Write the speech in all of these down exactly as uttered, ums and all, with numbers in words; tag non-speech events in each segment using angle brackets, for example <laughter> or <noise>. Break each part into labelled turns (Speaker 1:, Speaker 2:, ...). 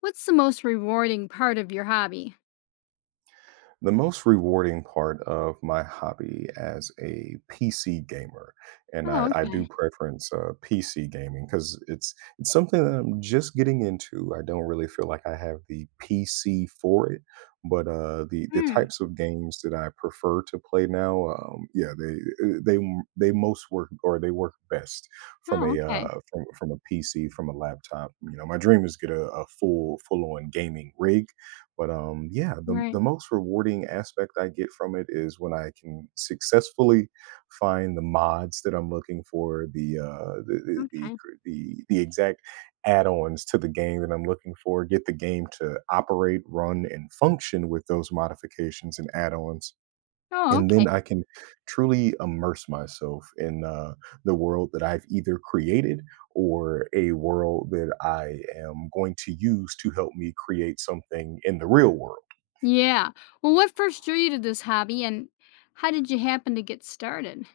Speaker 1: What's the most rewarding part of your hobby?
Speaker 2: The most rewarding part of my hobby as a P C gamer, and I,
Speaker 1: Oh,
Speaker 2: I do
Speaker 1: okay.
Speaker 2: preference uh, P C gaming because it's it's something that I'm just getting into. I don't really feel like I have the P C for it, but uh, the the
Speaker 1: Mm.
Speaker 2: types of games that I prefer to play now, um, yeah, they uh, they they most work, or they work best from
Speaker 1: Oh,
Speaker 2: a
Speaker 1: okay.
Speaker 2: uh, from from a P C, from a laptop. You know, my dream is get a, a full full on gaming rig, but um, yeah, the
Speaker 1: Right.
Speaker 2: the most rewarding aspect I get from it is when I can successfully find the mods that I'm looking for, the uh, the, the the
Speaker 1: Okay.
Speaker 2: cr- the the exact add-ons to the game that I'm looking for, get the game to operate, run, and function with those modifications and add-ons,
Speaker 1: Oh,
Speaker 2: and then
Speaker 1: okay.
Speaker 2: I can truly immerse myself in, uh, the world that I've either created, or a world that I am going to use to help me create something in the real world.
Speaker 1: Yeah. Well, what first drew you to this hobby and how did you happen to get started?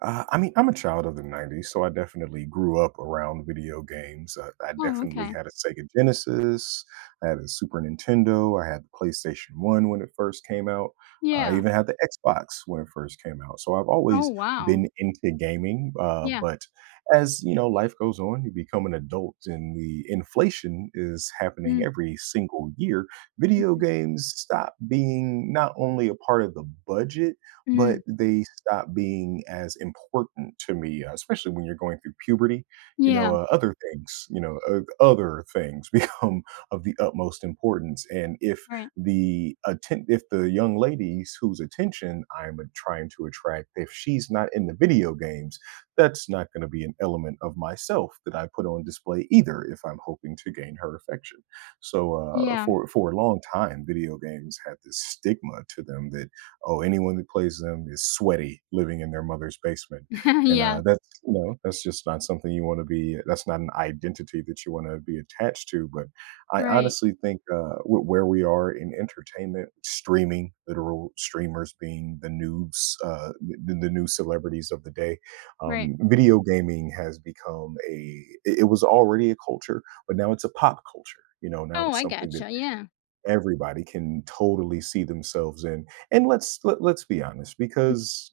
Speaker 2: Uh, I mean, I'm a child of the nineties, so I definitely grew up around video games. Uh, I
Speaker 1: Oh,
Speaker 2: definitely
Speaker 1: okay.
Speaker 2: had a Sega Genesis, I had a Super Nintendo, I had the PlayStation One when it first came out. Uh, I
Speaker 1: Yeah.
Speaker 2: even had the Xbox when it first came out. So I've
Speaker 1: Oh,
Speaker 2: always
Speaker 1: wow.
Speaker 2: been into gaming. Uh,
Speaker 1: Yeah.
Speaker 2: but as you know, life goes on, you become an adult, and the inflation is happening
Speaker 1: Mm.
Speaker 2: every single year. Video
Speaker 1: Mhm.
Speaker 2: games stop being not only a part of the budget,
Speaker 1: Mm.
Speaker 2: but
Speaker 1: Mm.
Speaker 2: they stop being as important to me, uh, especially when you're going through puberty. You know,
Speaker 1: Yeah.
Speaker 2: uh, other things, you know, uh, other things <laughs> become of the utmost importance. And if
Speaker 1: Right.
Speaker 2: the atten- if the young ladies whose attention I'm trying to attract, if she's not in the video games, that's not going to be an element of myself that I put on display either, if I'm hoping to gain her affection. So uh,
Speaker 1: Yeah.
Speaker 2: for for a long time, video games had this stigma to them that, oh, anyone that plays them is sweaty, living in their mother's basement,
Speaker 1: <laughs>
Speaker 2: and
Speaker 1: Yeah.
Speaker 2: uh, that's, you know, that's just not something you want to be. That's not an identity that you want to be attached to. But I
Speaker 1: Right.
Speaker 2: honestly think uh, wh- where we are in entertainment, streaming, literal streamers being the news, uh, the, the new celebrities of the day,
Speaker 1: Right.
Speaker 2: um, video gaming has become a. It it was already a culture, but now it's a pop culture. You know, now
Speaker 1: Oh,
Speaker 2: it's
Speaker 1: I
Speaker 2: something that
Speaker 1: gotcha. Yeah.
Speaker 2: everybody can totally see themselves in. And let's let let's be honest, because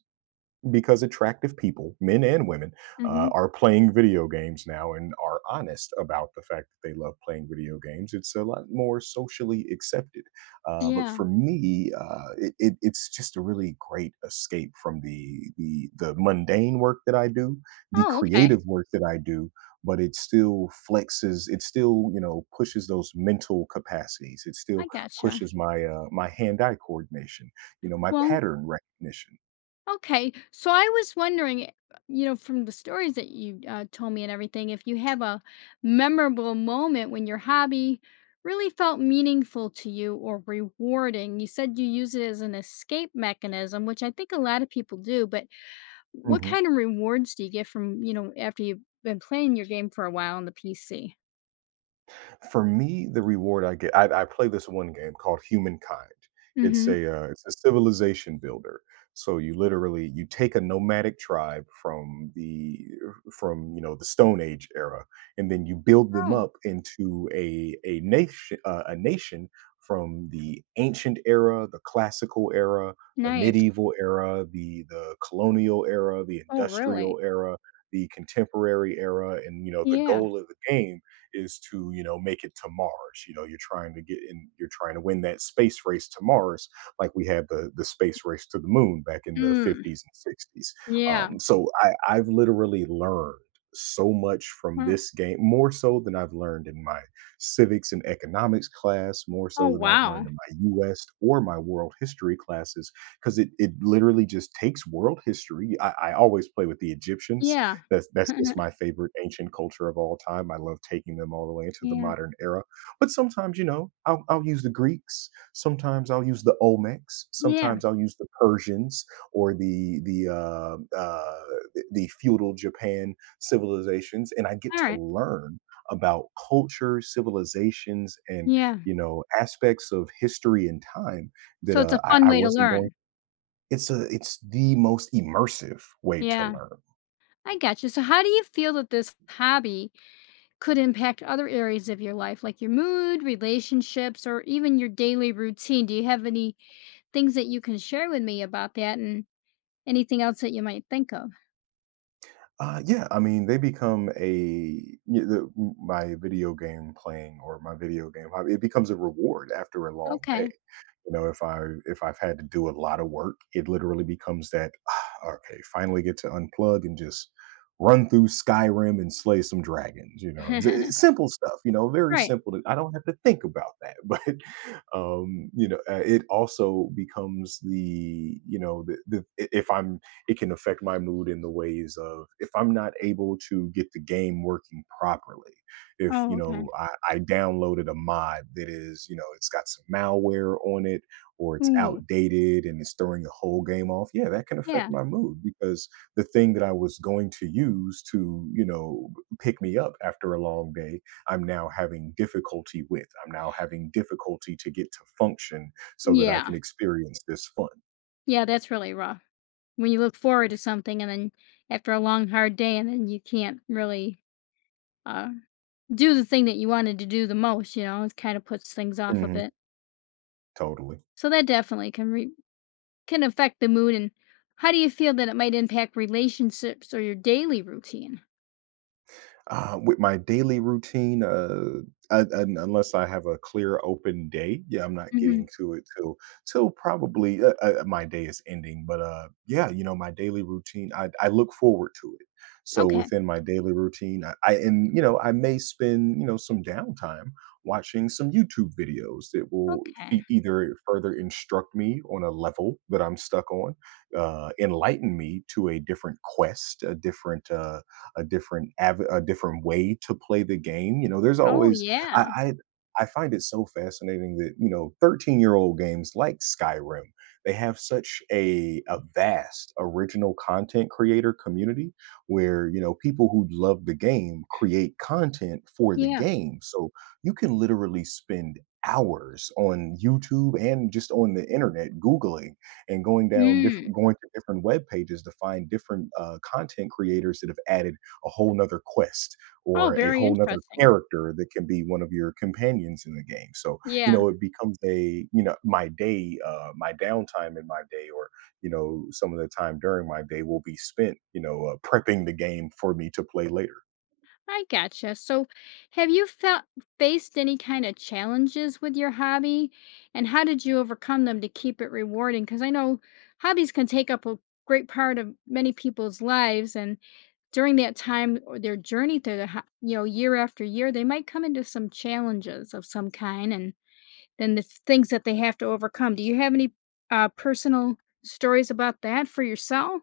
Speaker 2: because attractive people, men and women, uh,
Speaker 1: Hmm.
Speaker 2: are playing video games now, and are honest about the fact that they love playing video games. It's a lot more socially accepted. Uh, but
Speaker 1: Yeah.
Speaker 2: for me, uh, it, it, it's just a really great escape from the, the the mundane work that I do, the
Speaker 1: Oh, okay.
Speaker 2: creative work that I do. But it still flexes. It still, you know, pushes those mental capacities. It still
Speaker 1: I gotcha.
Speaker 2: pushes my uh, my hand-eye coordination. You know, my
Speaker 1: Well,
Speaker 2: pattern recognition.
Speaker 1: okay, so I was wondering, eh, you know, from the stories that you uh, told me and everything, if you have a memorable moment when your hobby really felt meaningful to you or rewarding. You said you use it as an escape mechanism, which I think a lot of people do, but what kind of rewards do you get from, you know, after you've been playing your game for a while on the P C?
Speaker 2: For me, the reward I get, I, I play this one game called Humankind. It's
Speaker 1: Mm-hmm.
Speaker 2: a uh, it's a civilization builder. So you literally you take a nomadic tribe from the from, you know, the Stone Age era, and then you build them
Speaker 1: Oh,
Speaker 2: up into a a nation uh, a nation from the ancient era, the classical era, the
Speaker 1: nice.
Speaker 2: medieval era, the the colonial era, the
Speaker 1: Oh, really?
Speaker 2: industrial era, the contemporary era, and, you know, the
Speaker 1: Yeah.
Speaker 2: goal of the game is to, you know, make it to Mars. You know, you're trying to get in, you're trying to win that space race to Mars, like we had the the space race to the moon back in the
Speaker 1: Mm.
Speaker 2: fifties and sixties.
Speaker 1: Yeah.
Speaker 2: Um, so I, I've literally learned so much from
Speaker 1: Huh.
Speaker 2: this game, more so than I've learned in my civics and economics class, more
Speaker 1: Oh,
Speaker 2: so than I've learned
Speaker 1: wow.
Speaker 2: in my US or my world history classes, because it, it literally just takes world history. I, I always play with the Egyptians.
Speaker 1: Yeah.
Speaker 2: That's that's just
Speaker 1: <laughs>
Speaker 2: my favorite ancient culture of all time. I love taking them all the way into the
Speaker 1: Yeah.
Speaker 2: modern era. But sometimes, you know, I'll I'll use the Greeks, sometimes I'll use the Olmecs,
Speaker 1: Yeah.
Speaker 2: sometimes I'll use the Persians, or the the, uh, uh, the the feudal Japan civilizations, and I get to
Speaker 1: Alright.
Speaker 2: learn about culture, civilizations, and,
Speaker 1: Yeah.
Speaker 2: you know, aspects of history and time that,
Speaker 1: So it's a
Speaker 2: uh, I
Speaker 1: fun
Speaker 2: I
Speaker 1: way to
Speaker 2: wasn't going.
Speaker 1: learn.
Speaker 2: It's a it's the most immersive way to
Speaker 1: Yeah.
Speaker 2: learn.
Speaker 1: I got you. So how do you feel that this hobby could impact other areas of your life, like your mood, relationships, or even your daily routine? Do you have any things that you can share with me about that and anything else that you might think of?
Speaker 2: Uh, yeah, I mean, they become a y- the, my video game playing, or my video game hobby. It becomes a reward after a long day.
Speaker 1: Okay.
Speaker 2: You know, if I if I've had to do a lot of work, it literally becomes that, "Ah, okay, finally get to unplug and just run through Skyrim and slay some dragons," you know. S-
Speaker 1: <laughs>
Speaker 2: Simple stuff, you know, very
Speaker 1: Right.
Speaker 2: simple. I don't have to think about that. <laughs> But um, you know, uh, it also becomes the, you know, the, the i- if I'm, it can affect my mood in the ways of, if I'm not able to get the game working properly, if, you
Speaker 1: Oh, okay.
Speaker 2: know, I, I downloaded a mod that is, you know, it's got some malware on it, or it's
Speaker 1: Ooh.
Speaker 2: outdated and it's throwing the whole game off, yeah, that can affect
Speaker 1: Yeah.
Speaker 2: my mood, because the thing that I was going to use to, you know, pick me up after a long day, I'm now having difficulty with, I'm now having difficulty to get to function so that I
Speaker 1: Yeah.
Speaker 2: can experience this fun.
Speaker 1: Yeah, that's really rough. When you look forward to something and then after a long, hard day and then you can't really uh, do the thing that you wanted to do the most, you know, it kind of puts things off a
Speaker 2: Mhm,
Speaker 1: bit.
Speaker 2: totally.
Speaker 1: So that definitely can re- can affect the mood. And how do you feel that it might impact relationships or your daily routine?
Speaker 2: Uh, with my daily routine, uh, un un unless I have a clear open day, yeah, I'm not
Speaker 1: Hmm.
Speaker 2: getting to it till till probably, uh, uh, uh, my day is ending. But, uh, yeah, you know, my daily routine, I I look forward to it. So
Speaker 1: Okay.
Speaker 2: within my daily routine, I I and, you know, I may spend, you know, some downtime watching some YouTube videos that will
Speaker 1: Okay.
Speaker 2: fe either further instruct me on a level that I'm stuck on, uh, enlighten me to a different quest, a different, uh a different av- a different way to play the game. You know, there's
Speaker 1: Oh
Speaker 2: always, I,
Speaker 1: yeah.
Speaker 2: I I find it so fascinating that, you know, thirteen year old games like Skyrim, they have such a a vast original content creator community where, you know, people who love the game create content for the
Speaker 1: Yeah.
Speaker 2: game. So you can literally spend hours on YouTube, and just on the internet googling and going down
Speaker 1: Mm.
Speaker 2: different, going to different web pages to find different uh, content creators that have added a whole nother quest
Speaker 1: Oh,
Speaker 2: or a
Speaker 1: very
Speaker 2: whole nother
Speaker 1: interesting.
Speaker 2: character that can be one of your companions in the game. So, you
Speaker 1: Yeah.
Speaker 2: know, it becomes a, you know, my day, uh, my downtime in my day, or, you know, some of the time during my day will be spent, you know, uh, prepping the game for me to play later.
Speaker 1: I gotcha. So, have you felt faced any kind of challenges with your hobby, and how did you overcome them to keep it rewarding? Because I know hobbies can take up a great part of many people's lives, and during that time or their journey through the ho- you know, year after year, they might come into some challenges of some kind, and then the things that they have to overcome. Do you have any uh, personal stories about that for yourself?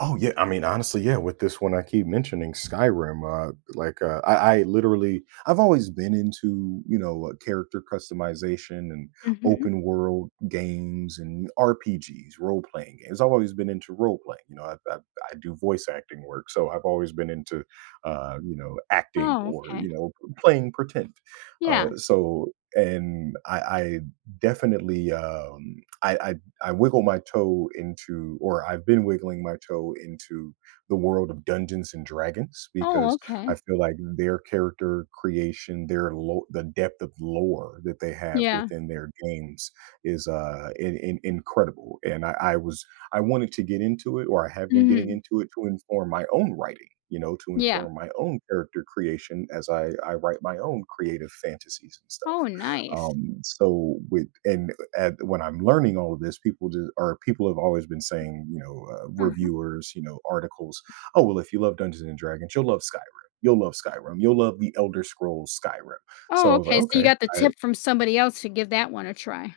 Speaker 2: Oh yeah, I mean honestly, yeah. With this one, I keep mentioning Skyrim. Uh, like uh, I, I literally, I've always been into, you know, uh, character customization and
Speaker 1: Hmm.
Speaker 2: open world games and R P Gs, role playing games. I've always been into role playing. You know, I, I, I do voice acting work, so I've always been into uh, you know, acting,
Speaker 1: Oh,
Speaker 2: or
Speaker 1: okay.
Speaker 2: you know, playing pretend.
Speaker 1: Yeah.
Speaker 2: Uh, so and I, I definitely um, I, I I wiggle my toe into, or I've been wiggling my toe into the world of Dungeons and Dragons,
Speaker 1: Oh,
Speaker 2: because
Speaker 1: okay.
Speaker 2: I feel like their character creation, their lo- the depth of lore that they have
Speaker 1: Yeah.
Speaker 2: within their games is uh in, in, incredible. And I, I was, I wanted to get into it, or I have been getting
Speaker 1: Hmm.
Speaker 2: into it to inform my own writing. You know, to
Speaker 1: Yeah.
Speaker 2: inform my own character creation as I, I write my own creative fantasies and stuff.
Speaker 1: Oh, nice.
Speaker 2: um so with and at, when I'm learning all of this, people just or people have always been saying, you know, uh,
Speaker 1: Uh-huh.
Speaker 2: reviewers, you know, articles, "Oh well, if you love Dungeons and Dragons, you'll love Skyrim. You'll love Skyrim. You'll love the Elder Scrolls Skyrim." So
Speaker 1: Oh,
Speaker 2: I was like,
Speaker 1: okay, so you
Speaker 2: okay,
Speaker 1: got the
Speaker 2: I,
Speaker 1: tip from somebody else to give that one a try.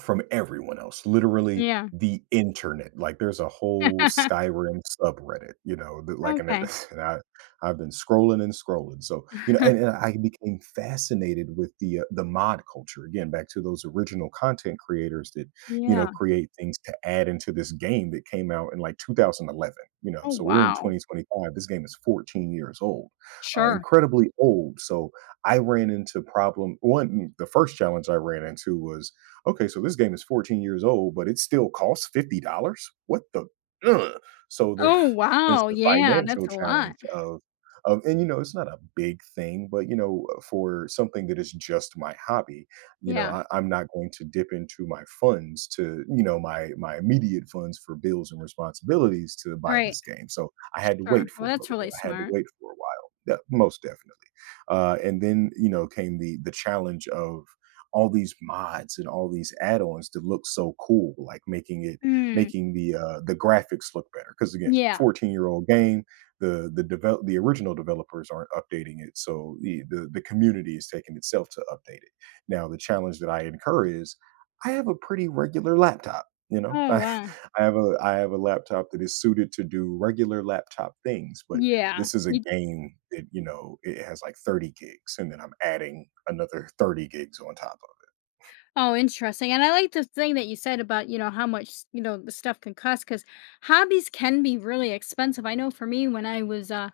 Speaker 2: from everyone else, literally
Speaker 1: Yeah.
Speaker 2: the internet, like, there's a whole
Speaker 1: <laughs>
Speaker 2: Skyrim subreddit, you know, that like, and
Speaker 1: Okay.
Speaker 2: it- <laughs> and I I've been scrolling and scrolling, so, you know, and and
Speaker 1: <laughs>
Speaker 2: I became fascinated with the, uh, the mod culture, again, back to those original content creators that, you know,
Speaker 1: Yeah.
Speaker 2: create things to add into this game that came out in, like, two thousand eleven You know,
Speaker 1: Oh,
Speaker 2: so we're in
Speaker 1: wow.
Speaker 2: twenty twenty-five, this game is fourteen years old, uh,
Speaker 1: Sure.
Speaker 2: incredibly old, so I ran into problem one, the first challenge I ran into was, okay, so this game is fourteen years old, but it still costs fifty dollars. What the? Ugh. So there,
Speaker 1: Oh,
Speaker 2: <laughs> there's
Speaker 1: wow,
Speaker 2: the
Speaker 1: yeah, that's
Speaker 2: financial
Speaker 1: a
Speaker 2: challenge
Speaker 1: lot.
Speaker 2: of, of, and, you know, it's not a big thing, but, you know, uh, for something that is just my hobby, you know,
Speaker 1: Yeah,
Speaker 2: I, I'm not going to dip into my funds to, you know, my my immediate funds for bills and responsibilities to buy
Speaker 1: right.
Speaker 2: this game. So I had to
Speaker 1: Sure.
Speaker 2: wait
Speaker 1: Well,
Speaker 2: for a
Speaker 1: that's
Speaker 2: little bit.
Speaker 1: really
Speaker 2: I had to
Speaker 1: smart.
Speaker 2: wait for a while. Yeah, most definitely. Uh, and then, you know, came the the challenge of all these mods and all these add-ons to look so cool, like making it
Speaker 1: Mm,
Speaker 2: making the uh, the graphics look better. Because again,
Speaker 1: yeah.
Speaker 2: fourteen year old game, the the develop the original developers aren't updating it, so the, the the community is taking itself to update it. Now, the challenge that I incur is I have a pretty regular laptop. You know, <laughs>
Speaker 1: Oh,
Speaker 2: I,
Speaker 1: wow.
Speaker 2: I have a I have a laptop that is suited to do regular laptop things, but
Speaker 1: Yeah.
Speaker 2: this is a
Speaker 1: You
Speaker 2: game that, you know, it has like thirty gigs, and then I'm adding another thirty gigs on top
Speaker 1: oh, interesting, and I like the thing that you said about, you know, how much, you know, the stuff can cost because hobbies can be really expensive. I know for me when I was, uh,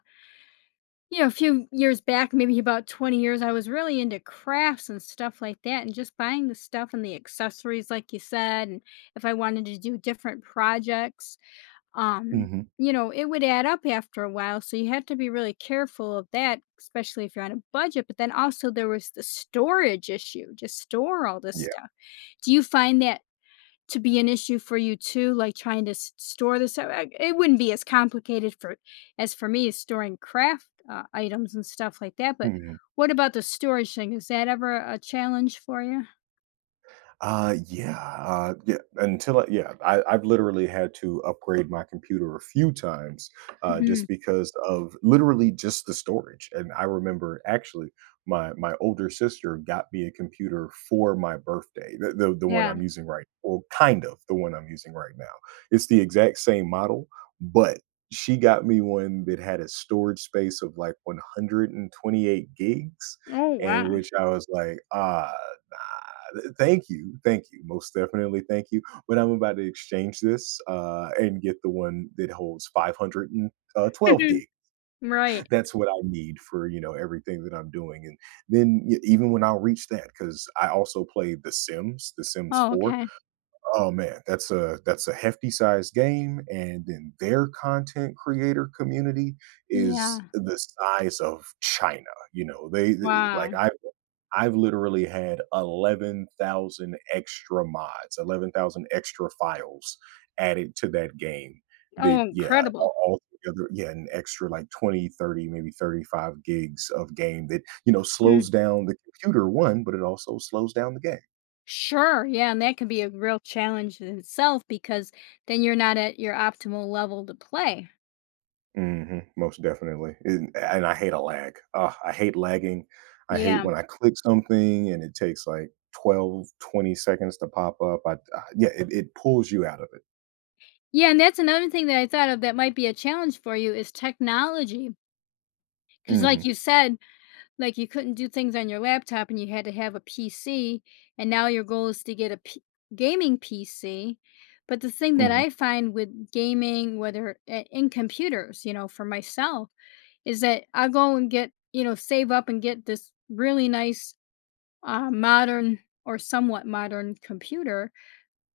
Speaker 1: you know, a few years back, maybe about twenty years, I was really into crafts and stuff like that, and just buying the stuff and the accessories, like you said. And if I wanted to do different projects,
Speaker 2: of
Speaker 1: um,
Speaker 2: it. Mhm.
Speaker 1: you know, it would add up after a while. So you had to be really careful of that, especially if you're on a budget. But then also, there was the storage issue, just store all this
Speaker 2: Yeah.
Speaker 1: stuff. Do you find that to be an issue for you too, like trying to s- store this? So, uh, it wouldn't be as complicated for as for me as storing craft uh, items and stuff like that. But
Speaker 2: Mhm.
Speaker 1: what about the storage thing? Is that ever a challenge for you?
Speaker 2: Uh, yeah, uh, yeah. Until I, yeah, I, I've literally had to upgrade my computer a few times, uh,
Speaker 1: Hmm.
Speaker 2: just because of literally just the storage. And I remember actually, my my older sister got me a computer for my birthday, the the, the one
Speaker 1: Yeah.
Speaker 2: I'm using right, well, kind of the one I'm using right now. It's the exact same model, but she got me one that had a storage space of like one hundred twenty-eight gigs,
Speaker 1: Oh
Speaker 2: and
Speaker 1: wow.
Speaker 2: which I was like, ah, nah. Thank you, thank you, most definitely, thank you. But I'm about to exchange this uh, and get the one that holds five hundred twelve gig.
Speaker 1: <laughs> Right.
Speaker 2: That's what I need for you know everything that I'm doing, and then y- even when I'll reach that, because I also play The Sims, The Sims
Speaker 1: Oh
Speaker 2: four.
Speaker 1: okay.
Speaker 2: Oh man, that's a that's a hefty sized game, and then their content creator community is
Speaker 1: Yeah.
Speaker 2: the size of China. You know, they they- like
Speaker 1: Wow.
Speaker 2: I I've literally had eleven thousand extra mods, eleven thousand extra files added to that game
Speaker 1: Oh,
Speaker 2: that, yeah,
Speaker 1: incredible.
Speaker 2: all together, yeah, an extra like twenty, thirty, maybe thirty-five gigs of game that, you know, slows
Speaker 1: Mm.
Speaker 2: down the computer, one, but it also slows down the game.
Speaker 1: Sure. Yeah, and that can be a real challenge in itself because then you're not at your optimal level to play.
Speaker 2: Mhm, most definitely, and and I hate a lag. Ugh, I hate lagging. I hate
Speaker 1: Yeah.
Speaker 2: when I click something and it takes like twelve, twenty seconds to pop up. I I yeah, it it pulls you out of it.
Speaker 1: Yeah, and that's another thing that I thought of that might be a challenge for you is technology. Because, like
Speaker 2: Mhm,
Speaker 1: you said, like you couldn't do things on your laptop and you had to have a P C, and now your goal is to get a P- gaming P C. But the thing that
Speaker 2: mhm.
Speaker 1: I find with gaming, whether uh, in computers, you know, for myself, is that I go and get, you know, save up and get this really nice uh, modern or somewhat modern computer,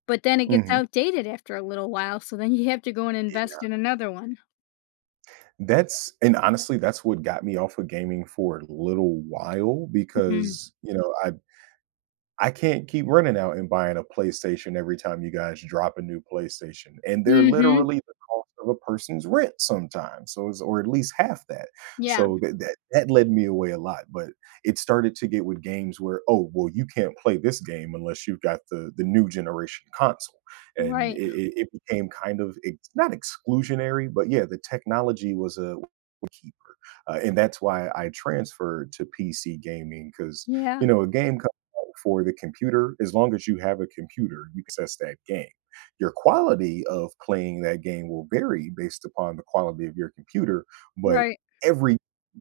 Speaker 1: but then it gets
Speaker 2: Mhm.
Speaker 1: outdated after a little while. So then you have to go and
Speaker 2: Yeah.
Speaker 1: invest in another one.
Speaker 2: That's and honestly, that's what got me off of gaming for a little while
Speaker 1: Mhm.
Speaker 2: because, you know, I I can't keep running out and buying a PlayStation every time you guys drop a new PlayStation, and they're
Speaker 1: Mhm.
Speaker 2: literally the cost of a person's rent sometimes, so it's or at least half that.
Speaker 1: Yeah.
Speaker 2: So that that that led me away a lot, but it started to get with games where, "Oh, well, you can't play this game unless you've got the the new generation console," and it
Speaker 1: Right.
Speaker 2: it it became kind of ex not exclusionary, but yeah, the technology was a keeper. Uh, and that's why I transferred to P C gaming because, you
Speaker 1: Yeah.
Speaker 2: know, a game for the computer, as long as you have a computer, you can access that game. Your quality of playing that game will vary based upon the quality of your computer, but
Speaker 1: Right.
Speaker 2: every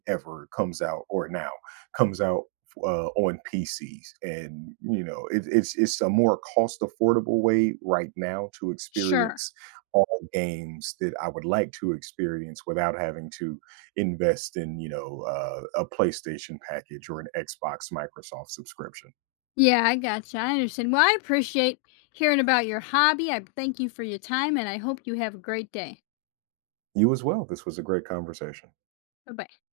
Speaker 2: ever comes out or now comes out uh, on P Cs, and you know, it, it's it's a more cost affordable way right now to
Speaker 1: Sure.
Speaker 2: experience all the games that I would like to experience without having to invest in you know uh, a PlayStation package or an Xbox Microsoft subscription.
Speaker 1: Yeah, I gotcha. I understand. Well, I appreciate hearing about your hobby. I thank you for your time, and I hope you have a great day.
Speaker 2: You as well. This was a great conversation.
Speaker 1: Bye bye.